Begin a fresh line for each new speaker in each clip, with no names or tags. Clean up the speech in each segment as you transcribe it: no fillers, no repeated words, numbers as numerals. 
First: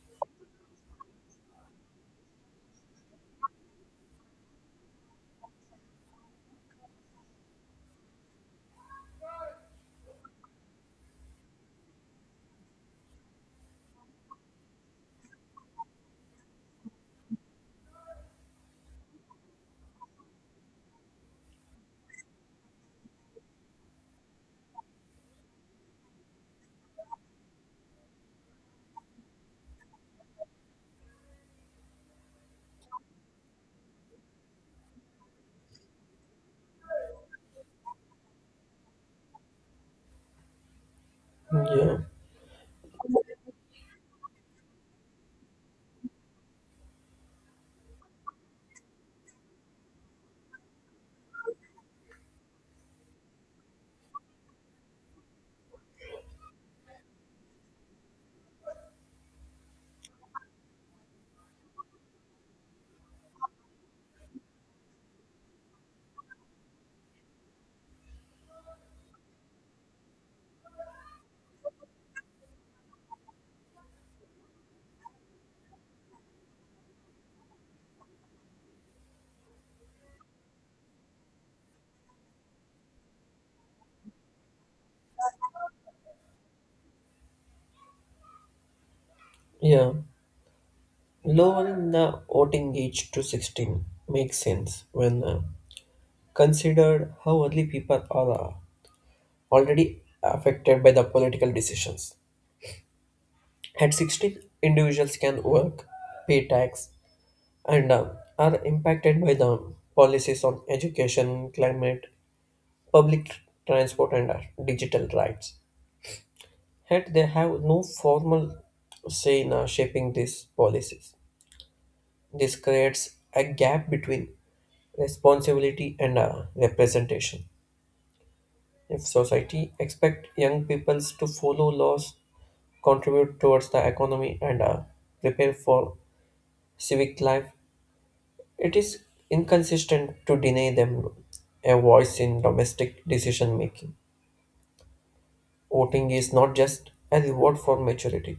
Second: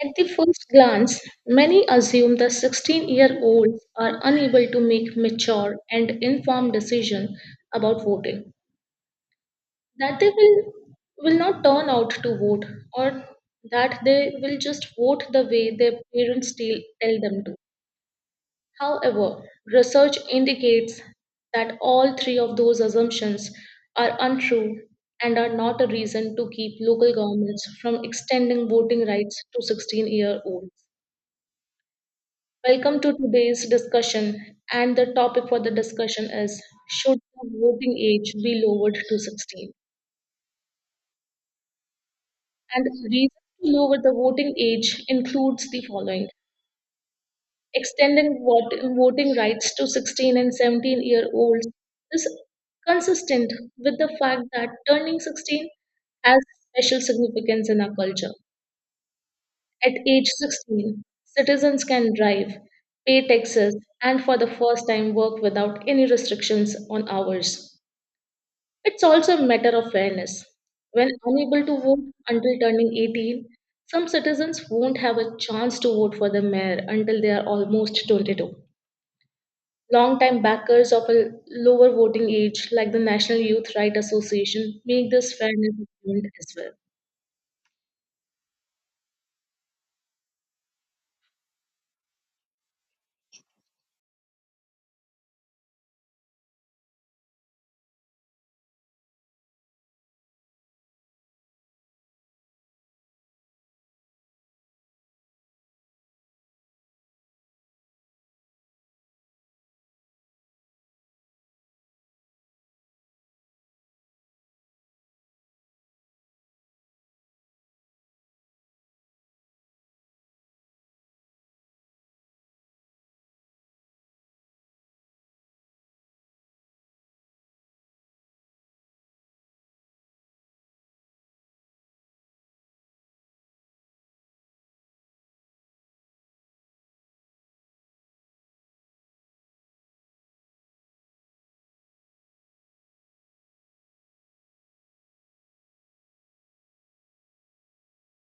At the first glance, many assume the 16-year-olds are unable to make mature and informed decisions about voting, that they will not turn out to vote, or that they will just vote the way their parents tell them to. However, research indicates that all three of those assumptions are untrue and are not a reason to keep local governments from extending voting rights to 16 year olds. Welcome to today's discussion, and the topic for the discussion is, should the voting age be lowered to 16?
Yeah,
And the reason to lower the voting age includes the following: extending voting rights to 16 and 17 year olds is consistent with the fact that turning 16 has special significance in our culture. At age 16, citizens can drive, pay taxes, and for the first time work without any restrictions on hours. It's also a matter of fairness. When unable to vote until turning 18, some citizens won't have a chance to vote for the mayor until they are almost 22. Long-time backers of a lower voting age, like the National Youth Right Association, make this fairness argument as well.
yeah. Lowering the voting age to 16 makes sense when considered how early people are already affected by the political decisions. At 16, individuals can work, pay tax, and are impacted by the policies on education, climate, public transport, and digital rights. Yet they have no formal say in shaping these policies. This creates a gap between responsibility and representation. If society expect young peoples to follow laws, contribute towards the economy, and prepare for civic life, it is inconsistent to deny them a voice in domestic decision making. Voting is not just a reward for maturity;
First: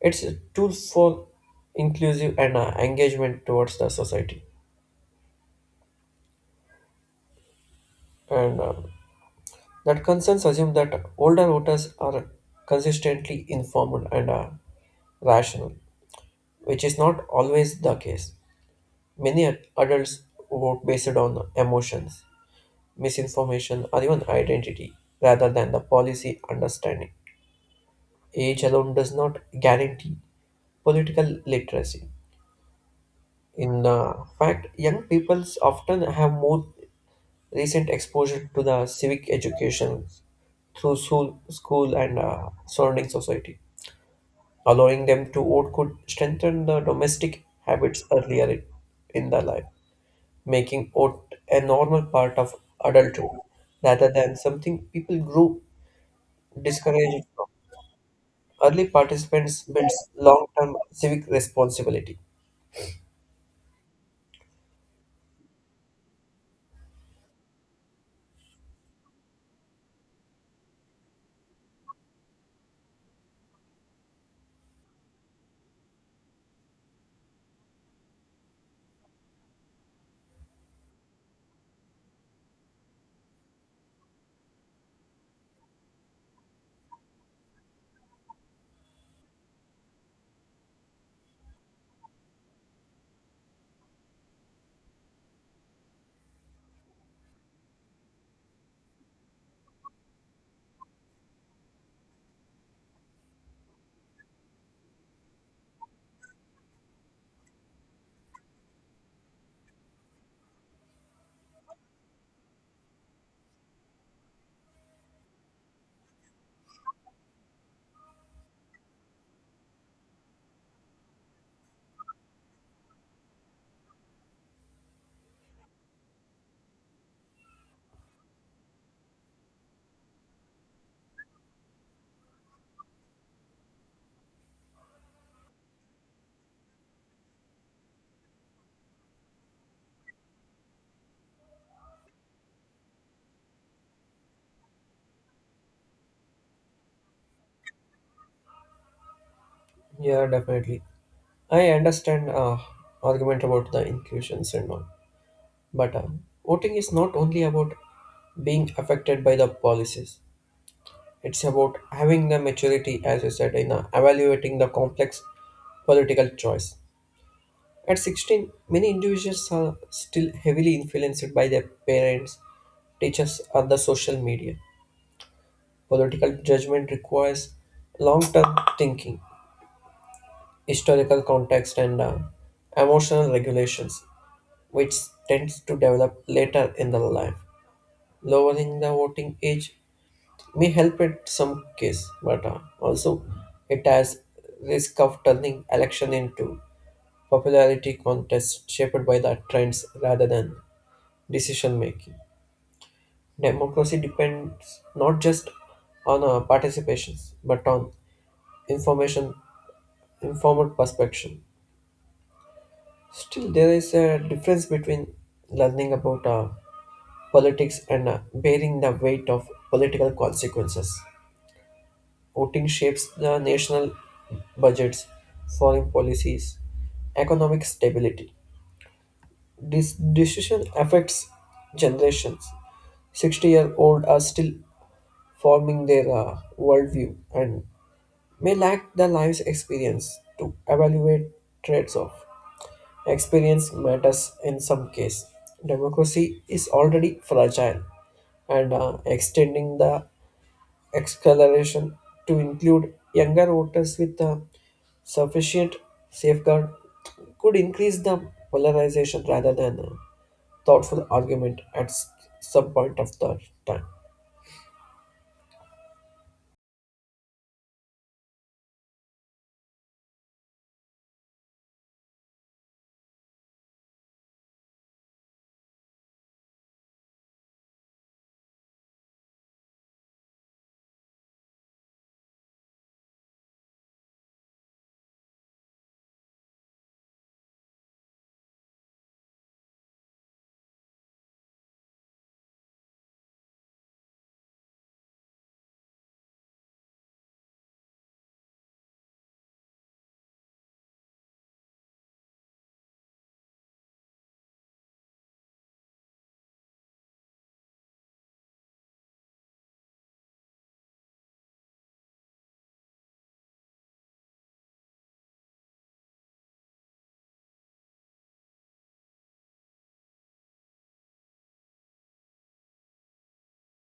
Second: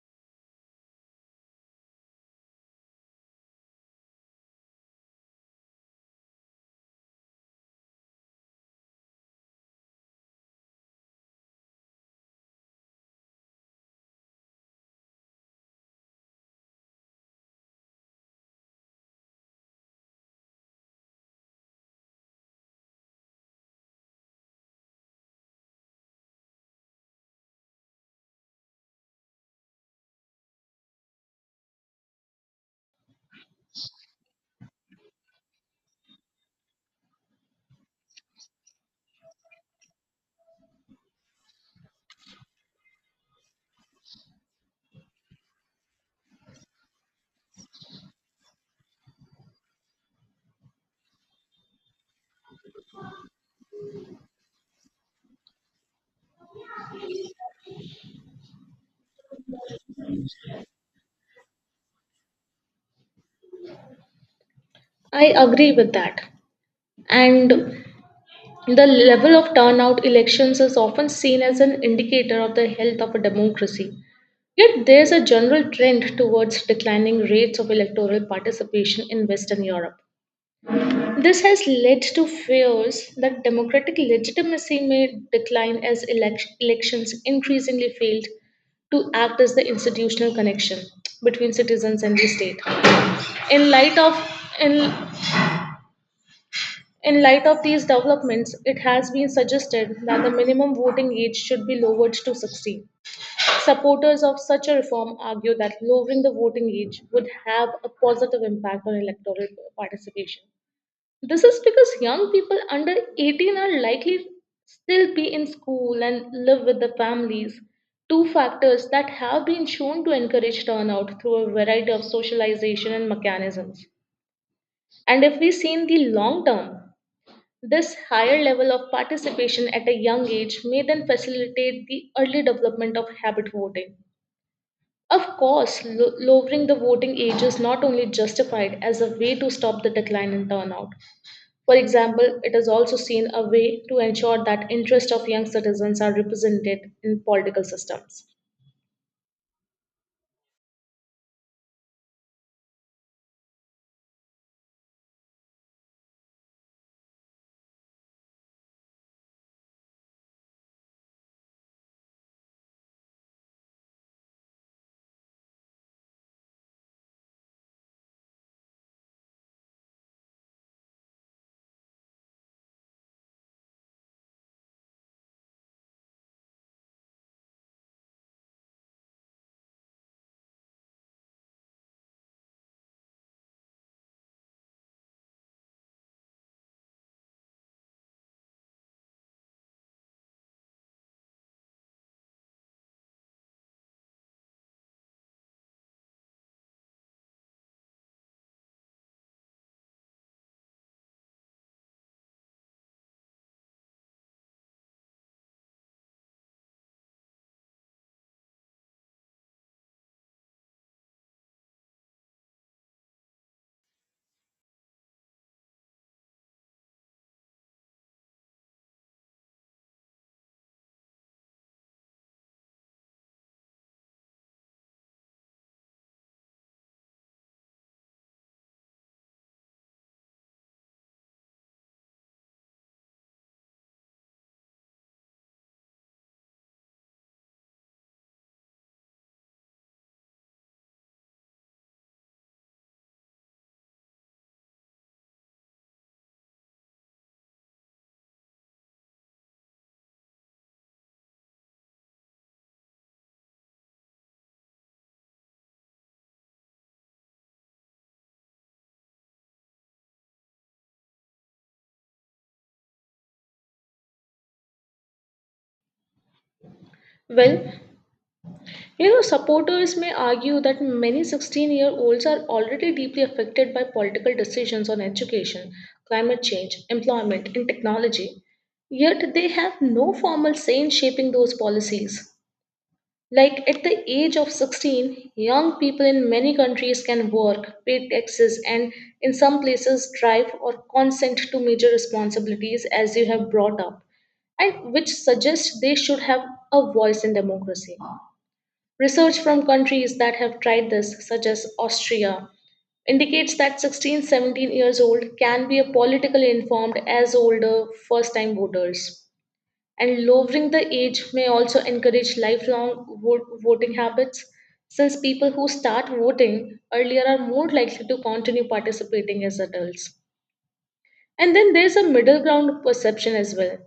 it's a tool for inclusive and engagement towards the society. And that concerns assume that older voters are consistently informed and rational, which is not always the case. Many adults vote based on emotions, misinformation, or even identity rather than the policy understanding. Age alone does not guarantee political literacy. In fact, young people often have more recent exposure to the civic education through school and surrounding society. Allowing them to vote could strengthen the domestic habits earlier in their life, making it a normal part of adulthood rather than something people grew discouraged from. Early participants builds long-term civic responsibility.
I agree with that. And the level of turnout elections is often seen as an indicator of the health of a democracy. Yet there is a general trend towards declining rates of electoral participation in Western Europe. This has led to fears that democratic legitimacy may decline as elections increasingly failed to act as the institutional connection between citizens and the state. In light of in In light of these developments, it has been suggested that the minimum voting age should be lowered to 16. Supporters of such a reform argue that lowering the voting age would have a positive impact on electoral participation. This is because young people under 18 are likely still be in school and live with the families, two factors that have been shown to encourage turnout through a variety of socialization and mechanisms. And if we see in the long term, this higher level of participation at a young age may then facilitate the early development of habit voting. Of course, lowering the voting age is not only justified as a way to stop the decline in turnout. For example, it is also seen a way to ensure that interests of young citizens are represented in political systems.
Yeah, definitely. I understand argument about the inclusions and all, but voting is not only about being affected by the policies. It's about having the maturity, as you said, in evaluating the complex political choice. At 16, many individuals are still heavily influenced by their parents, teachers, or the social media. Political judgment requires long term thinking, historical context, and emotional regulations, which tends to develop later in the life. Lowering the voting age may help in some case, but also it has risk of turning election into popularity contest shaped by the trends rather than decision making. Democracy depends not just on participations but on information informed perception. Still, there is a difference between learning about politics and bearing the weight of political consequences. Voting shapes the national budgets, foreign policies, economic stability. This decision affects generations. 60-year-old are still forming their worldview and may lack the life's experience to evaluate traits of. Experience matters in some case. Democracy is already fragile, and extending the acceleration to include younger voters with a sufficient safeguard could increase the polarization rather than a thoughtful argument at some point of the time.
Well, supporters may argue that many 16-year-olds are already deeply affected by political decisions on education, climate change, employment, and technology. Yet they have no formal say in shaping those policies. Like at the age of 16, young people in many countries can work, pay taxes, and in some places drive or consent to major responsibilities as you have brought up, and which suggests they should have a voice in democracy. Research from countries that have tried this, such as Austria, indicates that 16, 17 years old can be a politically informed as older first time voters. And lowering the age may also encourage lifelong voting habits, since people who start voting earlier are more likely to continue participating as adults. And then there's a middle ground perception as well.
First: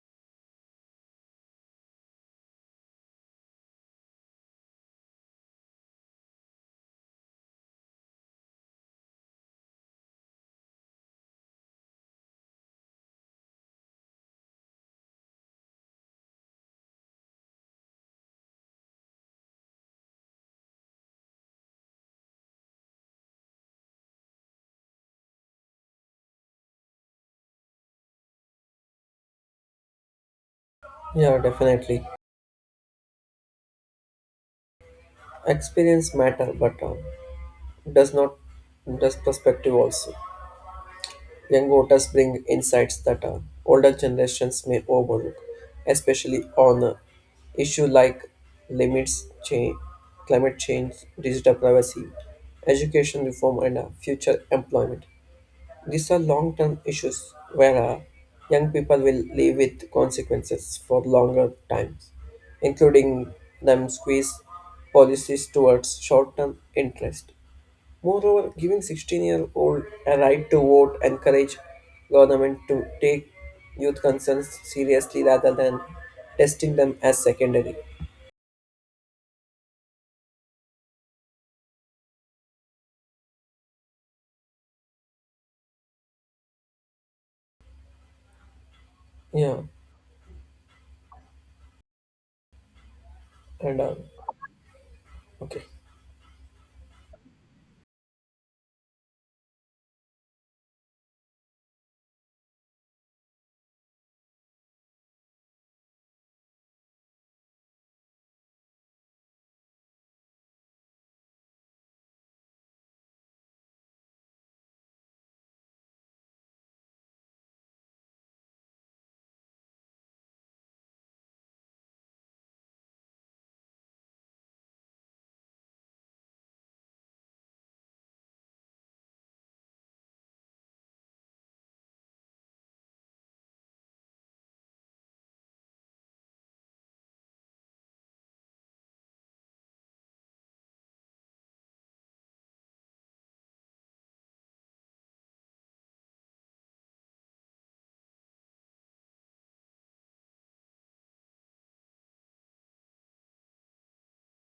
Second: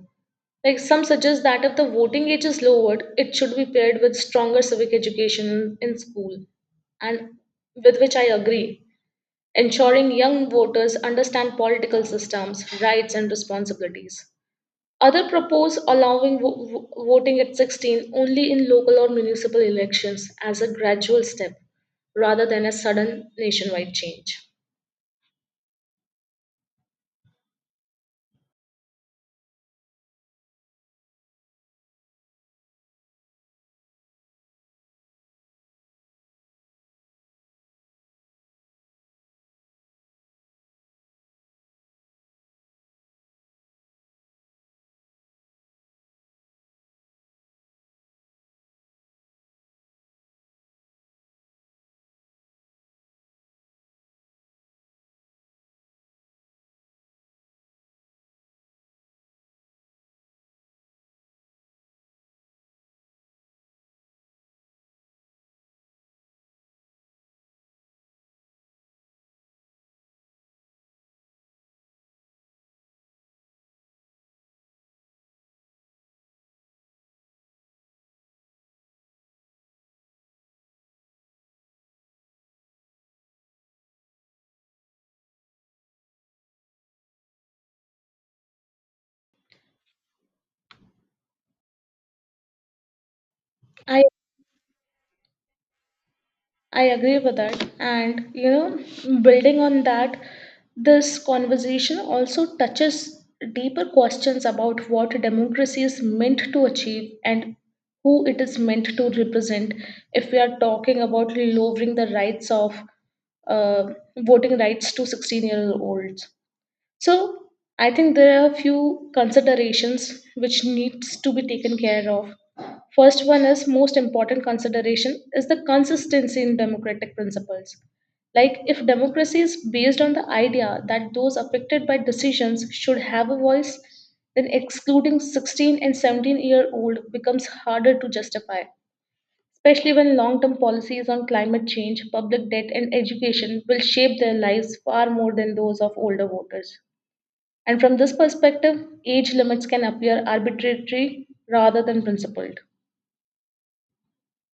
Like some suggest that if the voting age is lowered, it should be paired with stronger civic education in school, and with which I agree, ensuring young voters understand political systems, rights, and responsibilities. Other propose allowing voting at 16 only in local or municipal elections as a gradual step rather than a sudden nationwide change.
Yeah, definitely. Experience matter, but does not does perspective also. Young voters bring insights that older generations may overlook, especially on issues like limits, change, climate change, digital privacy, education reform, and future employment. These are long term issues where young people will live with consequences for longer times, including them squeeze policies towards short term interest. Moreover, giving 16-year-old a right to vote encourage government to take youth concerns seriously rather than testing them as secondary. Yeah, and
I.
okay,
I agree with that. And, building on that, this conversation also touches deeper questions about what democracy is meant to achieve and who it is meant to represent. If we are talking about lowering the rights of uh, voting rights to 16 year olds, so I think there are a few considerations which needs to be taken care of. First one is most important consideration is the consistency in democratic principles. Like, if democracy is based on the idea that those affected by decisions should have a voice, then excluding 16 and 17 year old becomes harder to justify, especially when long term policies on climate change, public debt and education will shape their lives far more than those of older voters. And from this perspective, age limits can appear arbitrary rather than principled.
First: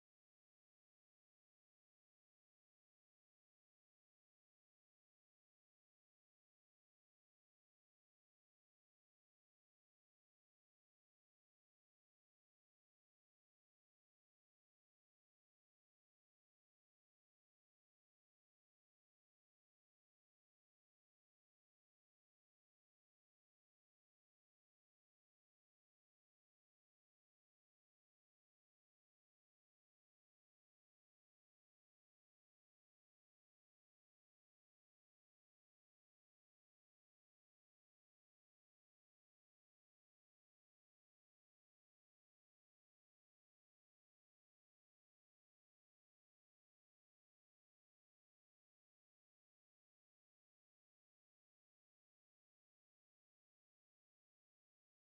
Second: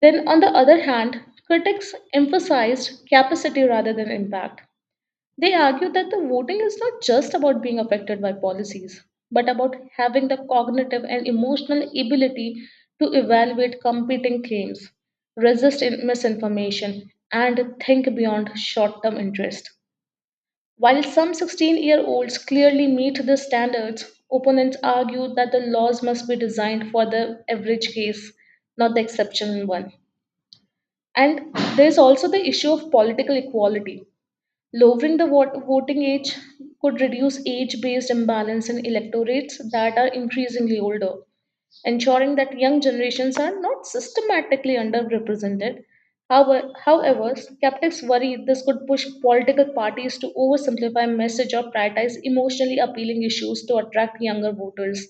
Then, on the other hand, critics emphasized capacity rather than impact. They argue that the voting is not just about being affected by policies, but about having the cognitive and emotional ability to evaluate competing claims, resist misinformation, and think beyond short term interest. While some 16-year-olds clearly meet the standards, opponents argue that the laws must be designed for the average case, not the exceptional one. And there's also the issue of political equality. Lowering the voting age could reduce age based imbalance in electorates that are increasingly older, ensuring that young generations are not systematically underrepresented. However, skeptics worry this could push political parties to oversimplify message or prioritize emotionally appealing issues to attract younger voters,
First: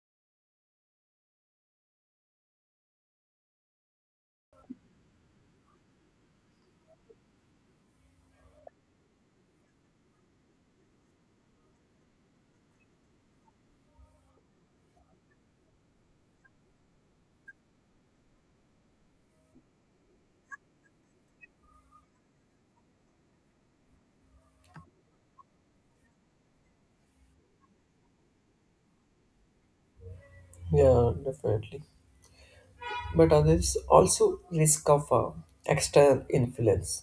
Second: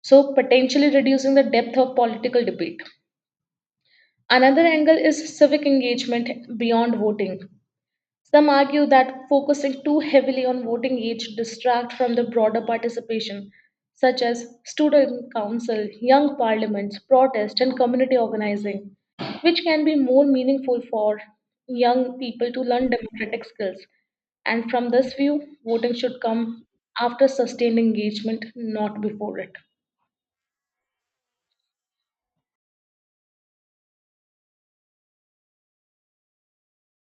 so potentially reducing the depth of political debate. Another angle is civic engagement beyond voting. Some argue that focusing too heavily on voting age distract from the broader participation, such as student council, young parliaments, protest, and community organizing, which can be more meaningful for young people to learn democratic skills. And from this view, voting should come after sustained engagement, not before it.
yeah, definitely. But there is also risk of external influence.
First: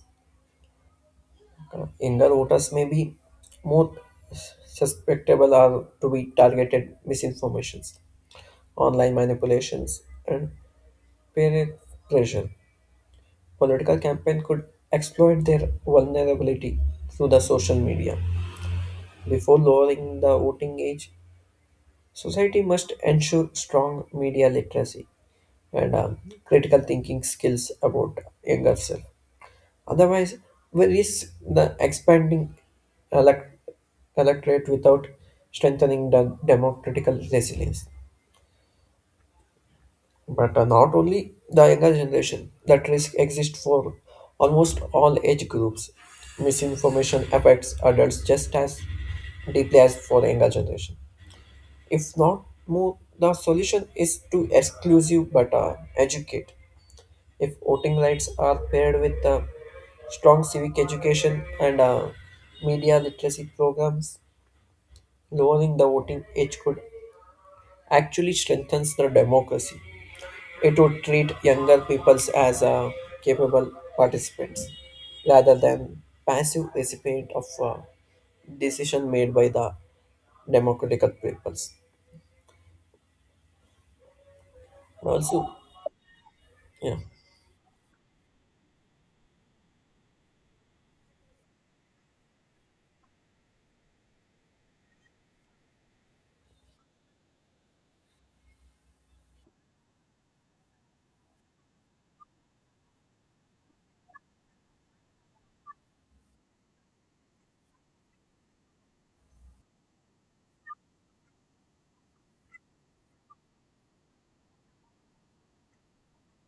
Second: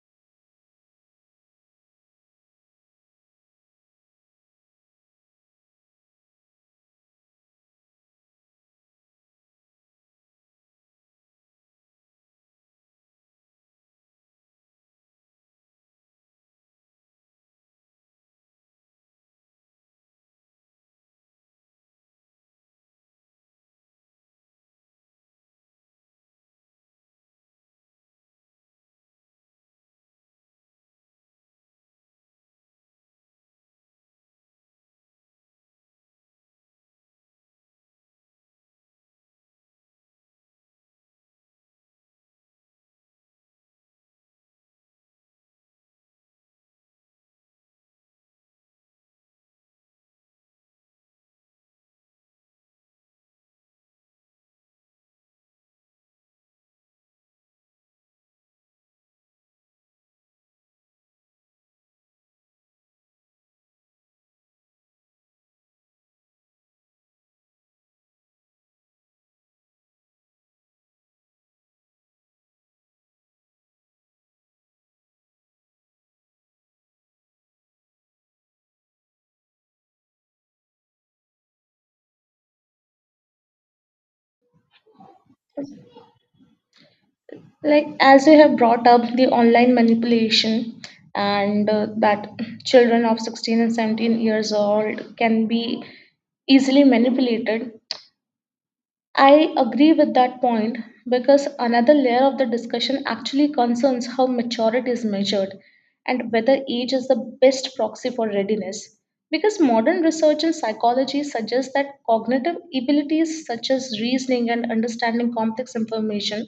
Younger voters may be more susceptible or to be targeted misinformations, online manipulations, and peer pressure. Political campaign could exploit their vulnerability through the social media. Before lowering the voting age, society must ensure strong media literacy and critical thinking skills about younger self. Otherwise, we risk the expanding elect- electorate without strengthening the democratical resilience. But not only the younger generation, that risk exists for almost all age groups. Misinformation affects adults just as deeply as for the younger generation. If not more, the solution is to exclusive but educate. If voting rights are paired with strong civic education and media literacy programs, lowering the voting age could actually strengthens the democracy. It would treat younger peoples as capable participants rather than passive recipient of decision made by the democratic peoples. Also, yeah,
Like, as you have brought up the online manipulation and that children of 16 and 17 years old can be easily manipulated, I agree with that point, because another layer of the discussion actually concerns how maturity is measured and whether age is the best proxy for readiness. Because modern research in psychology suggests that cognitive abilities such as reasoning and understanding complex information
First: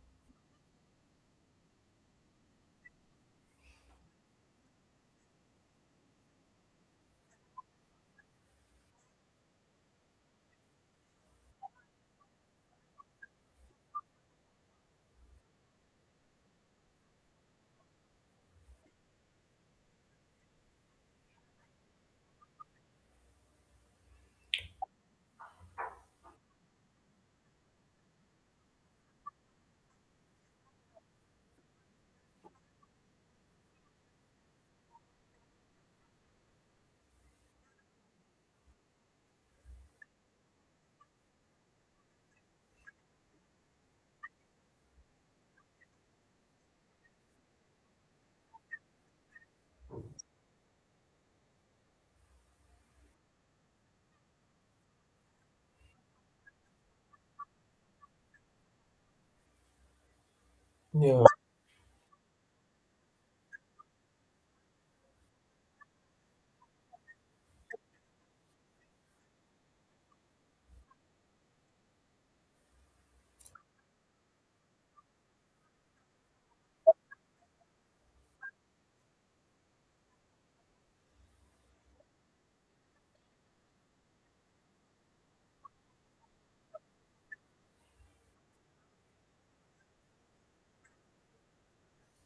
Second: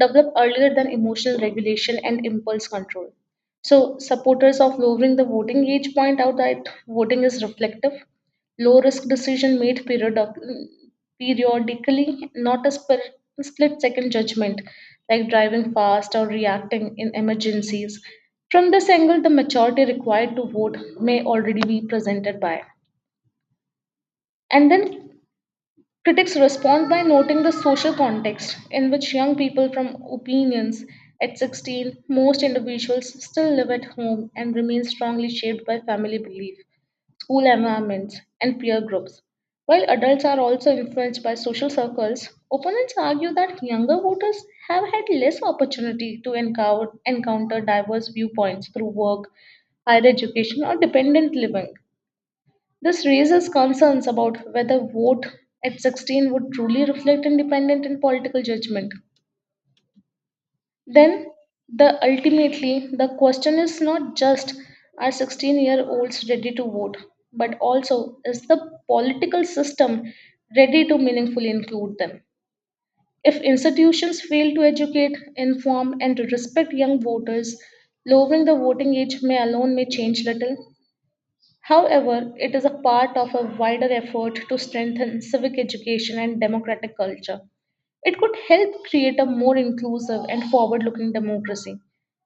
develop earlier than emotional regulation and impulse control. So, supporters of lowering the voting age point out that voting is reflective low risk decision made periodically, not a split second judgment like driving fast or reacting in emergencies. From this angle, the maturity required to vote may already be presented by. And then critics respond by noting the social context in which young people from opinions at 16, most individuals still live at home and remain strongly shaped by family belief school environments, and peer groups. While adults are also influenced by social circles, opponents argue that younger voters have had less opportunity to encounter diverse viewpoints through work, higher education, or dependent living. This raises concerns about whether vote at 16 would truly reflect independent and political judgment.
yeah,
Then the ultimately the question is not just, are 16-year-olds ready to vote, but also is the political system ready to meaningfully include them? If institutions fail to educate, inform, and respect young voters, lowering the voting age may alone may change little. However, it is a part of a wider effort to strengthen civic education and democratic culture. It could help create a more inclusive and forward looking democracy.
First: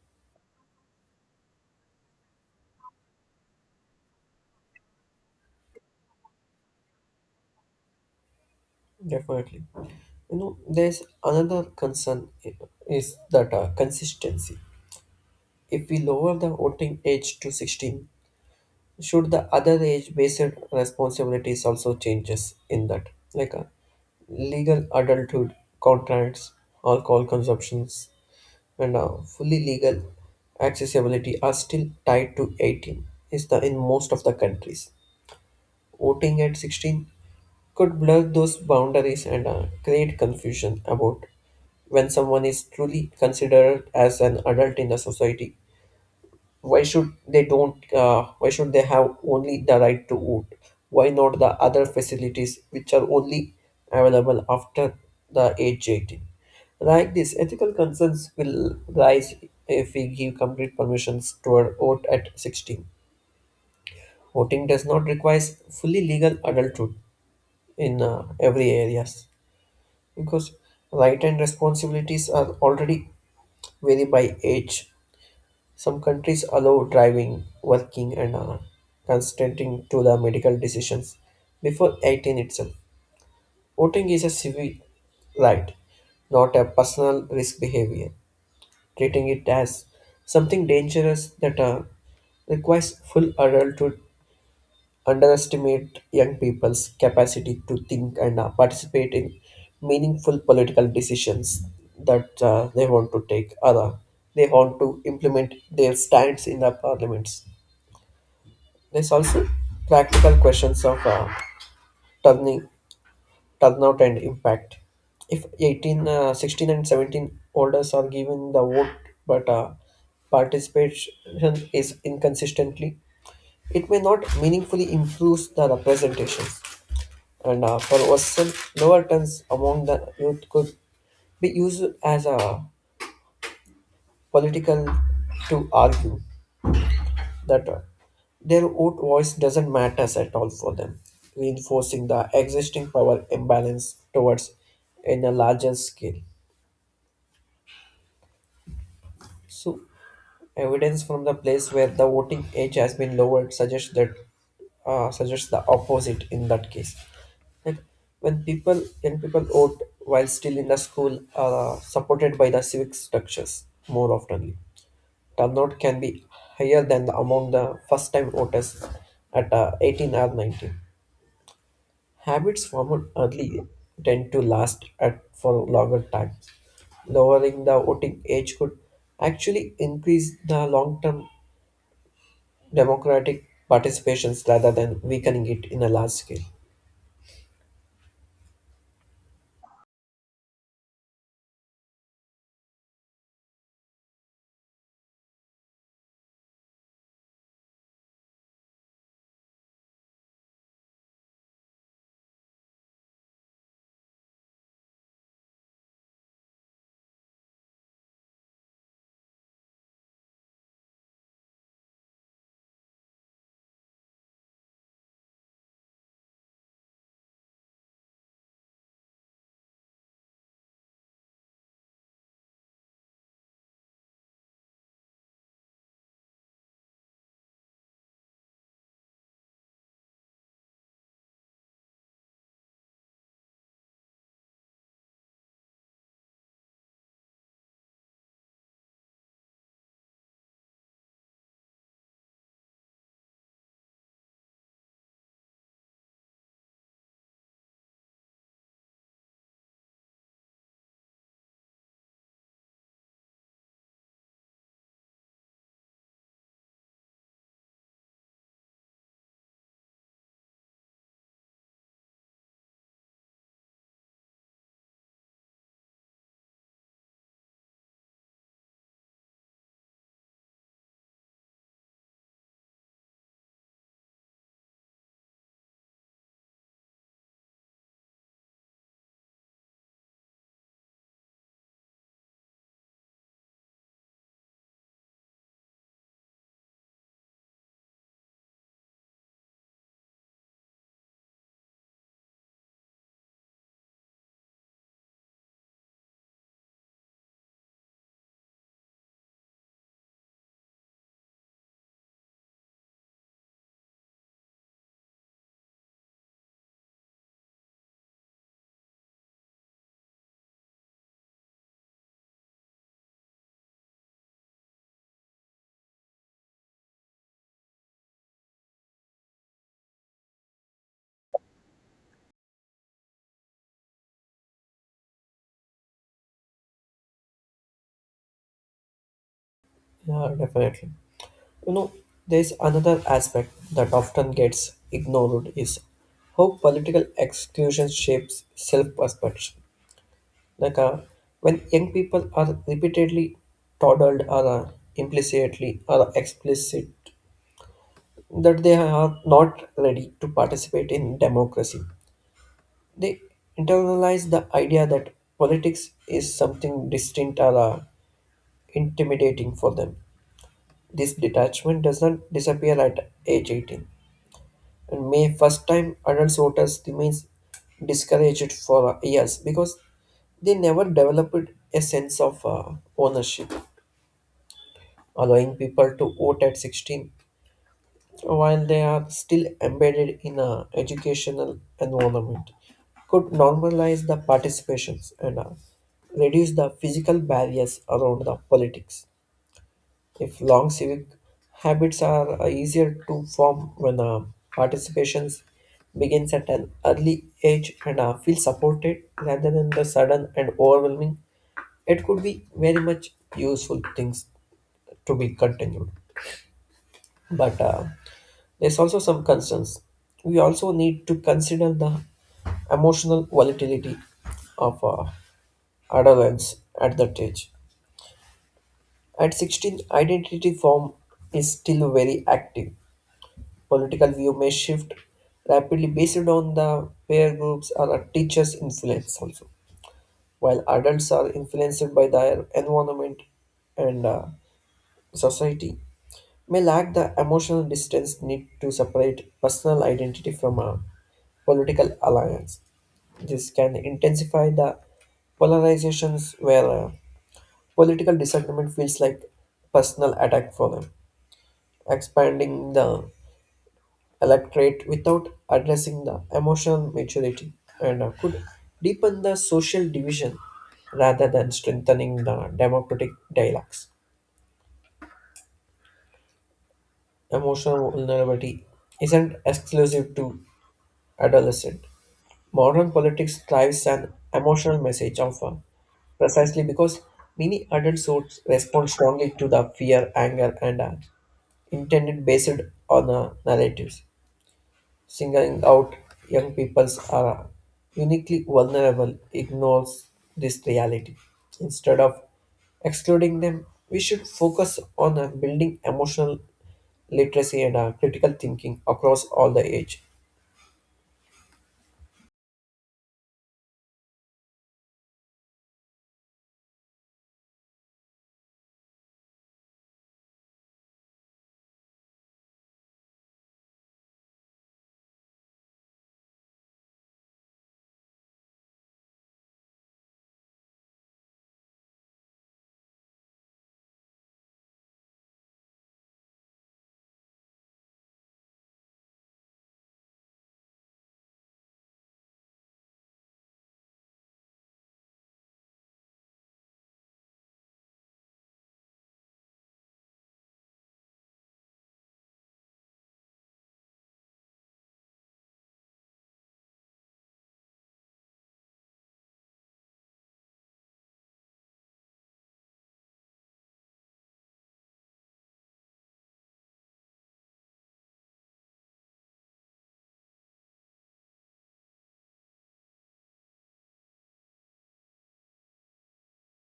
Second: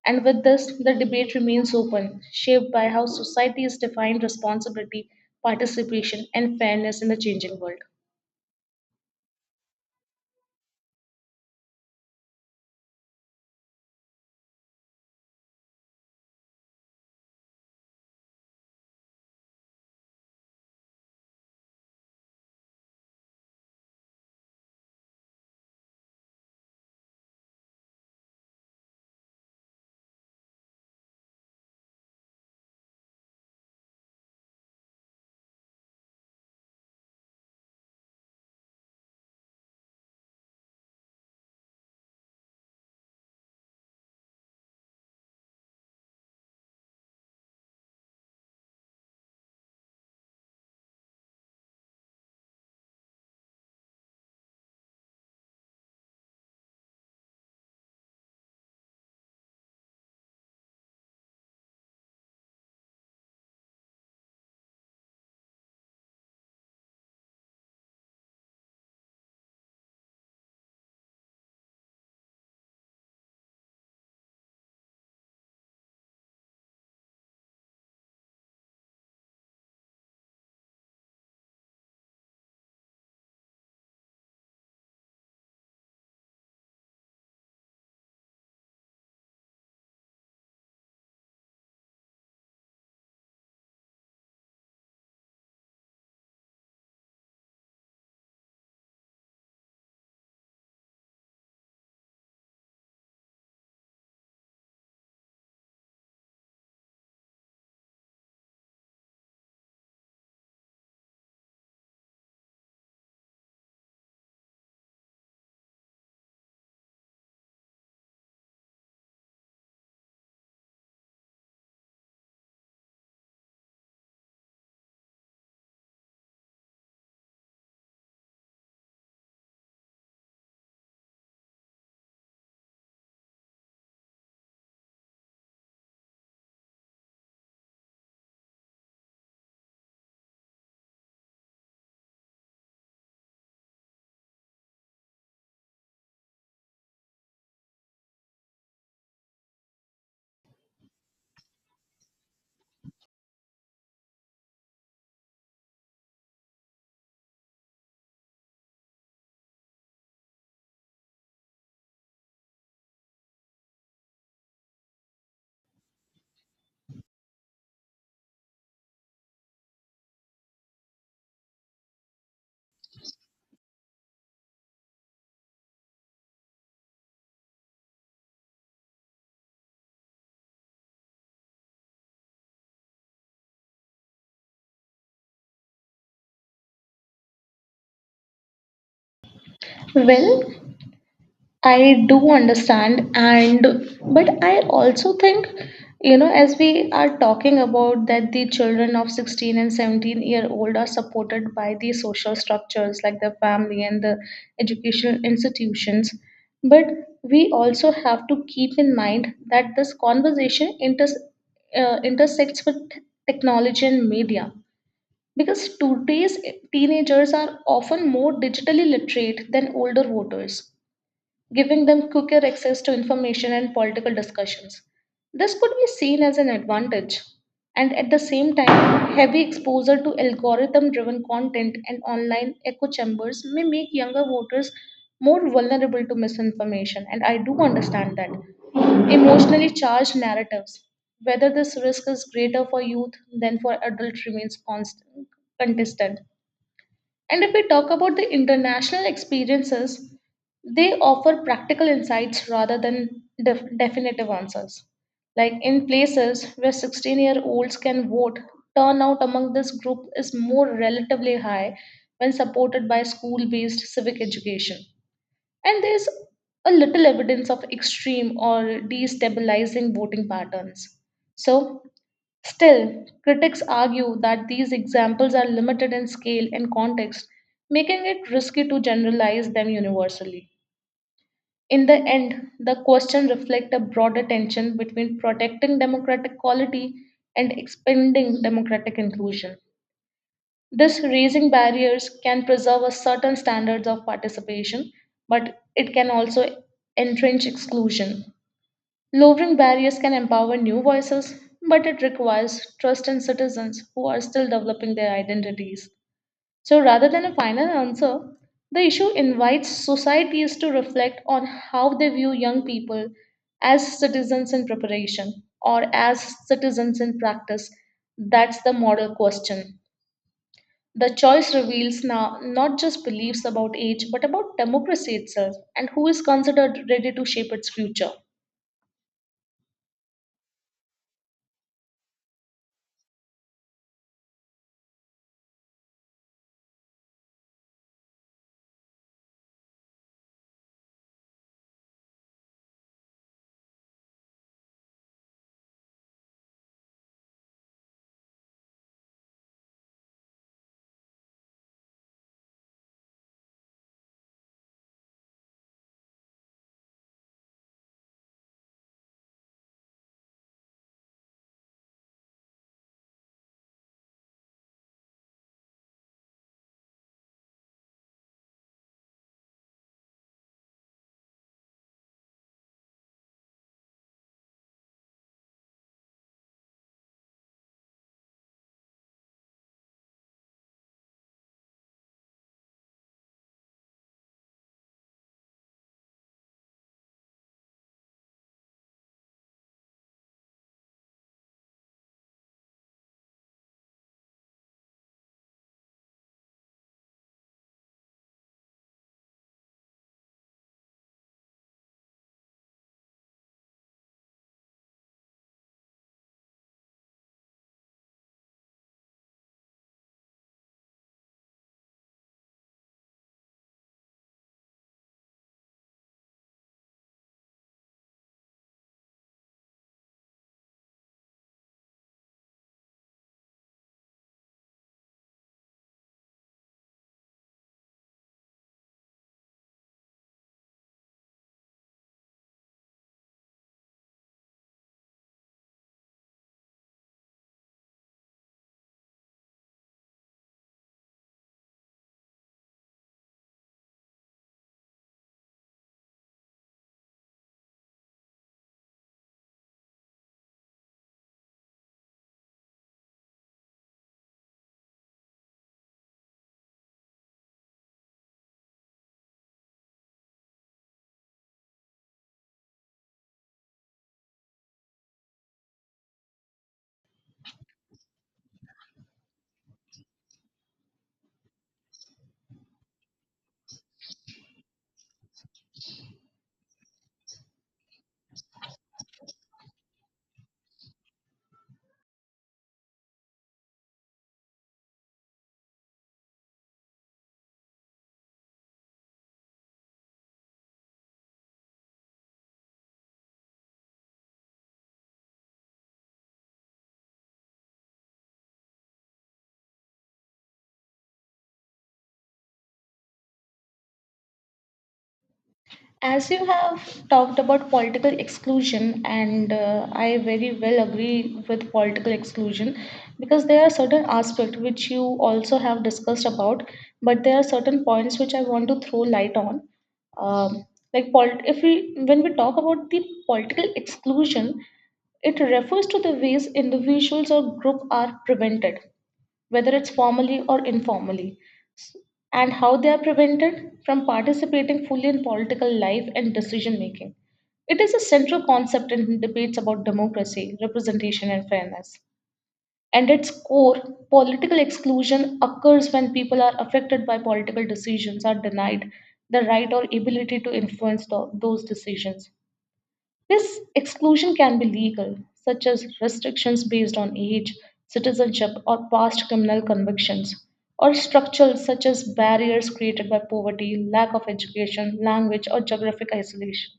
And with this, the debate remains open, shaped by how societies define responsibility, participation, and fairness in the changing world.
definitely. You know, there's another concern is that consistency. If we lower the voting age to 16, should the other age-based responsibilities also changes in that, like a legal adulthood, contracts, alcohol consumptions, and fully legal accessibility are still tied to 18 is the in most of the countries. Voting at 16 could blur those boundaries and create confusion about when someone is truly considered as an adult in the society. Why should they don't? Why should they have only the right to vote? Why not the other facilities which are only available after the age 18? Like this, ethical concerns will rise if we give complete permissions to our vote at 16. Voting does not require fully legal adulthood in every areas, because right and responsibilities are already vary by age. Some countries allow driving, working, and consenting to the medical decisions before 18 itself. Voting is a civic right, not a personal risk behavior, treating it as something dangerous that requires full adult to underestimate young people's capacity to think and participate in meaningful political decisions that they want to take or they want to implement their stands in the parliaments. There's also practical questions of turning, turnout and impact. If 18, 16 and 17 holders are given the vote but participation is inconsistently, it may not meaningfully improve the representations. And for Western, lower turns among the youth could be used as a political to argue that their own voice doesn't matter at all for them, reinforcing the existing power imbalance towards in a larger scale. So, evidence from the place where the voting age has been lowered suggests the opposite in that case. Like when people vote while still in the school are supported by the civic structures more oftenly. Turnout can be higher than the among the first time voters at 18 or 19. Habits formed early tend to last at for longer times. Lowering the voting age could actually increase the long-term democratic participations rather than weakening it in a large scale.
Well, I do understand, and but I also think, as we are talking about that the children of 16 and 17 year old are supported by the social structures like the family and the educational institutions, but we also have to keep in mind that this conversation intersects with technology and media, because today's teenagers are often more digitally literate than older voters, giving them quicker access to information and political discussions. This could be seen as an advantage, and at the same time, heavy exposure to algorithm driven content and online echo chambers may make younger voters more vulnerable to misinformation, and I do understand that. Emotionally charged narratives, whether this risk is greater for youth than for adults, remains contested. And if we talk about the international experiences, they offer practical insights rather than definitive answers. Like in places where 16-year-olds can vote, turnout among this group is more relatively high when supported by school based civic education, and there's a little evidence of extreme or destabilizing voting patterns. So, still, critics argue that these examples are limited in scale and context, making it risky to generalize them universally. In the end, the question reflects a broader tension between protecting democratic quality and expanding democratic inclusion. This raising barriers can preserve a certain standards of participation, but it can also entrench exclusion. Lowering barriers can empower new voices, but it requires trust in citizens who are still developing their identities. So, rather than a final answer, the issue invites societies to reflect on how they view young people as citizens in preparation or as citizens in practice. That's the model question. The choice reveals now not just beliefs about age, but about democracy itself and who is considered ready to shape its future.
Yeah, definitely. You know, there's another aspect that often gets ignored is how political exclusion shapes self-perception. Like when young people are repeatedly toddled or implicitly or explicit that they are not ready to participate in democracy. They internalize the idea that politics is something distinct or intimidating for them. This detachment does not disappear at age 18, and may first time adult voters remains discouraged for years because they never developed a sense of ownership. Allowing people to vote at 16 while they are still embedded in a educational environment could normalize the participations and reduce the physical barriers around the politics. If long civic habits are easier to form when participations begins at an early age and feel supported rather than the sudden and overwhelming, it could be very much useful things to be continued. But there's also some concerns. We also need to consider the emotional volatility of adolescence at that age. At 16, identity form is still very active. Political view may shift rapidly based on the peer groups or a teacher's influence also. While adults are influenced by their environment and society, may lack the emotional distance need to separate personal identity from a political alliance. This can intensify the polarizations where political disagreement feels like personal attack for them, expanding the electorate without addressing the emotional maturity and could deepen the social division rather than strengthening the democratic dialogues. Emotional vulnerability isn't exclusive to adolescent. Modern politics thrives an emotional message often, precisely because many adult suits respond strongly to the fear, anger, and intended based on narratives. Singling out young peoples are uniquely vulnerable ignores this reality. Instead of excluding them, we should focus on building emotional literacy and critical thinking across all the age.
As you have talked about political exclusion, and I very well agree with political exclusion, because there are certain aspects which you also have discussed about, but there are certain points which I want to throw light on. Um, like, if we when we talk about the political exclusion, it refers to the ways individuals or group are prevented, whether it's formally or informally, and how they are prevented from participating fully in political life and decision making. It is a central concept in debates about democracy, representation, and fairness. And its core, political exclusion occurs when people are affected by political decisions, are denied the right or ability to influence those decisions. This exclusion can be legal, such as restrictions based on age, citizenship, or past criminal convictions, or structural, such as barriers created by poverty, lack of education, language, or geographic isolation.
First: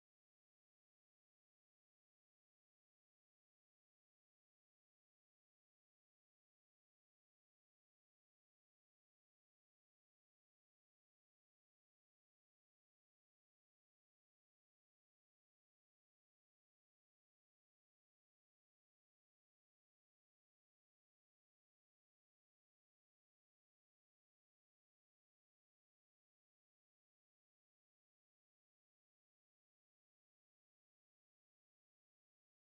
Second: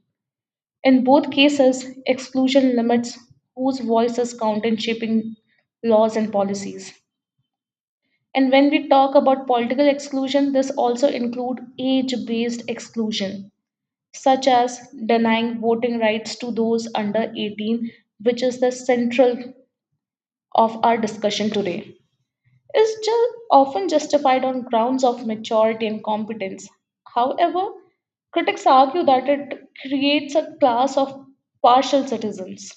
In both cases, exclusion limits whose voices count in shaping laws and policies. And when we talk about political exclusion, this also includes age based exclusion, such as denying voting rights to those under 18, which is the central of our discussion today, is often justified on grounds of maturity and competence. However, critics argue that it creates a class of partial citizens,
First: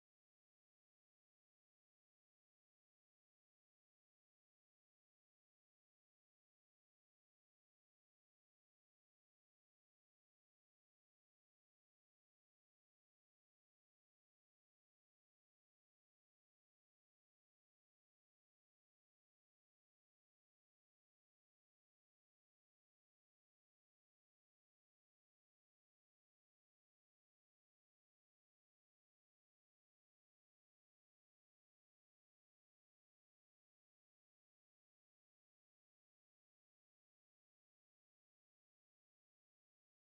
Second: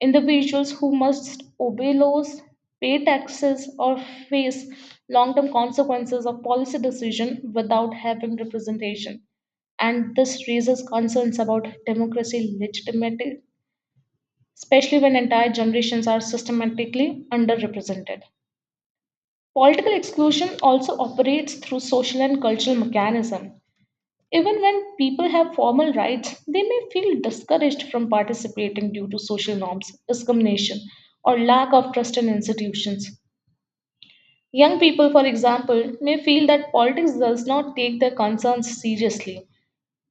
individuals who must obey laws, pay taxes, or face long term consequences of policy decision without having representation. And this raises concerns about democracy legitimacy, especially when entire generations are systematically underrepresented. Political exclusion also operates through social and cultural mechanism. Even when people have formal rights, they may feel discouraged from participating due to social norms, discrimination, or lack of trust in institutions. Young people, for example, may feel that politics does not take their concerns seriously,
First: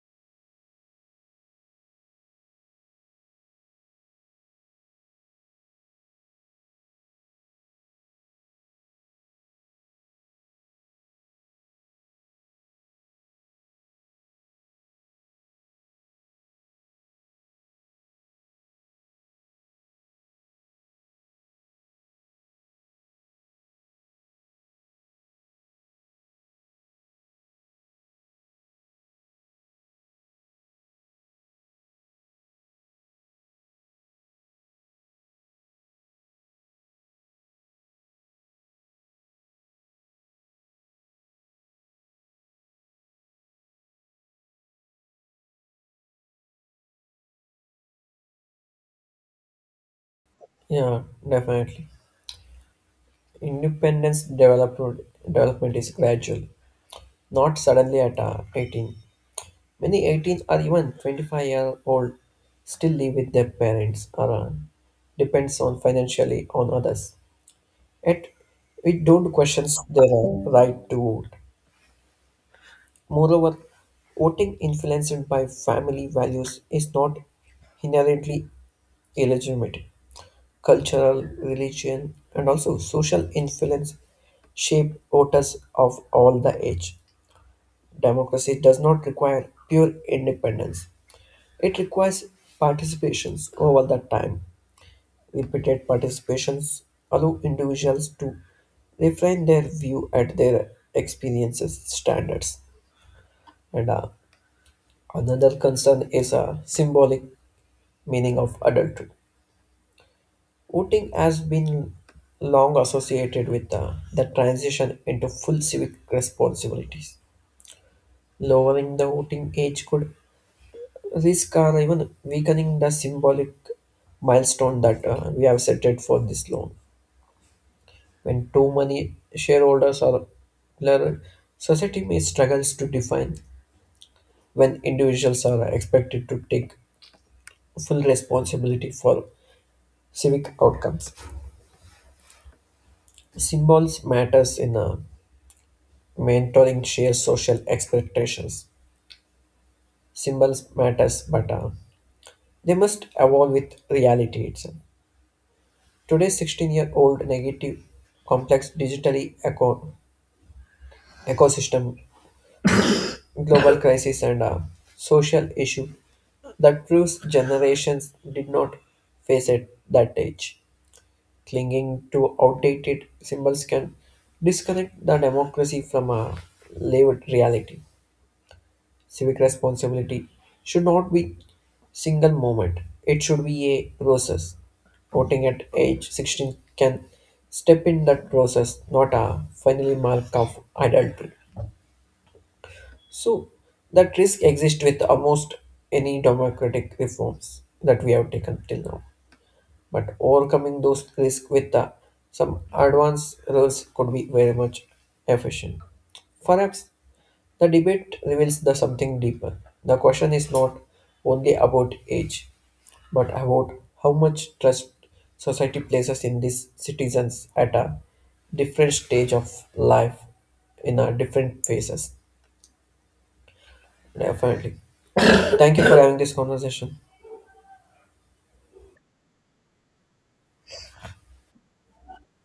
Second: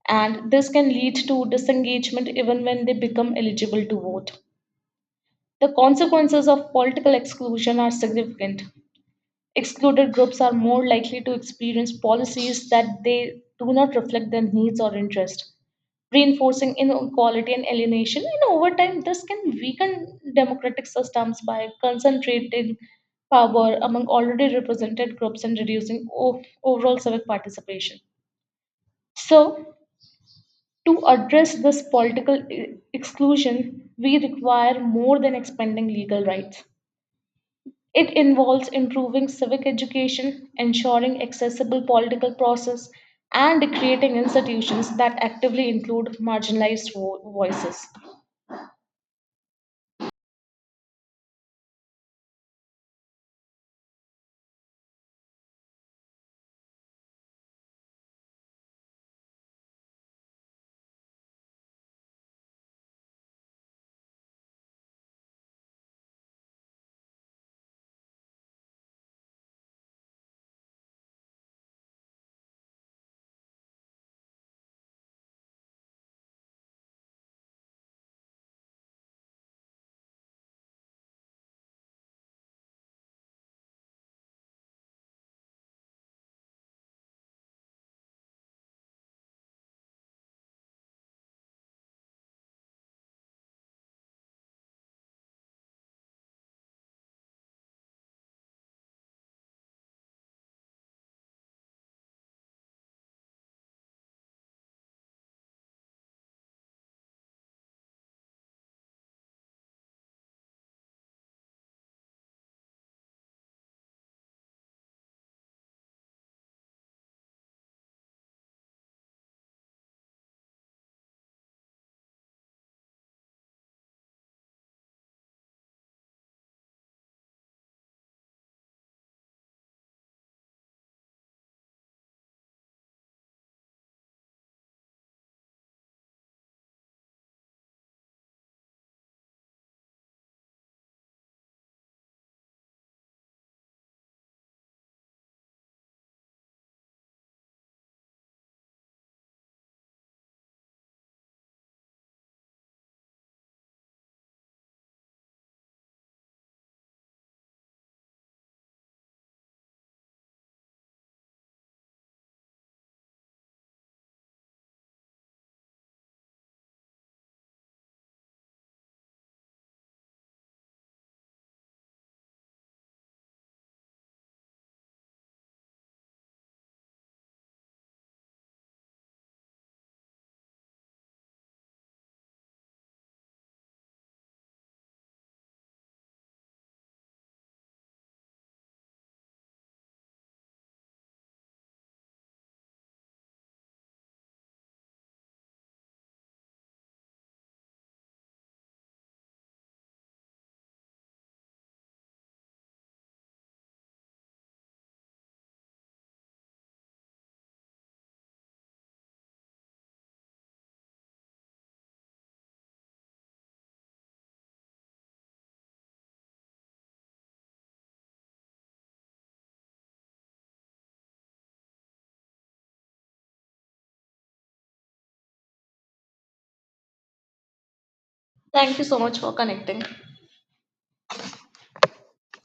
and this can lead to disengagement even when they become eligible to vote. The consequences of political exclusion are significant. Excluded groups are more likely to experience policies that they do not reflect their needs or interests, reinforcing inequality and alienation. And over time, this can weaken democratic systems by concentrating power among already represented groups and reducing overall civic participation. So, to address this political exclusion, we require more than expanding legal rights. It involves improving civic education, ensuring accessible political process, and creating institutions that actively include marginalized voices.
Yeah, definitely. Independence development is gradual, not suddenly at 18. Many 18 or even 25-year-old still live with their parents or depends on financially on others. Yet we don't question their right to vote. Moreover, voting influenced by family values is not inherently illegitimate. Cultural, religion, and also social influence shape voters of all the age. Democracy does not require pure independence. It requires participations over the time. Repeated participations allow individuals to refine their view at their experiences standards. And another concern is a symbolic meaning of adulthood. Voting has been long associated with the transition into full civic responsibilities. Lowering the voting age could risk are even weakening the symbolic milestone that we have set it for this loan. When too many shareholders are blurred, society may struggles to define when individuals are expected to take full responsibility for civic outcomes. Symbols matters in mentoring shared social expectations. Symbols matters, but they must evolve with reality itself. Today's 16-year-old negative, complex digitally ecosystem, global crisis, and a social issue that proves generations did not face at that age. Clinging to outdated symbols can disconnect the democracy from a lived reality. Civic responsibility should not be single moment. It should be a process. Voting at age 16 can step in that process, not a finally mark of adulthood. So that risk exists with almost any democratic reforms that we have taken till now. But overcoming those risks with some advanced rules could be very much efficient. Perhaps the debate reveals the something deeper. The question is not only about age, but about how much trust society places in these citizens at a different stage of life in a different phases. Definitely. Thank you for having this conversation.
Thank you so much for connecting.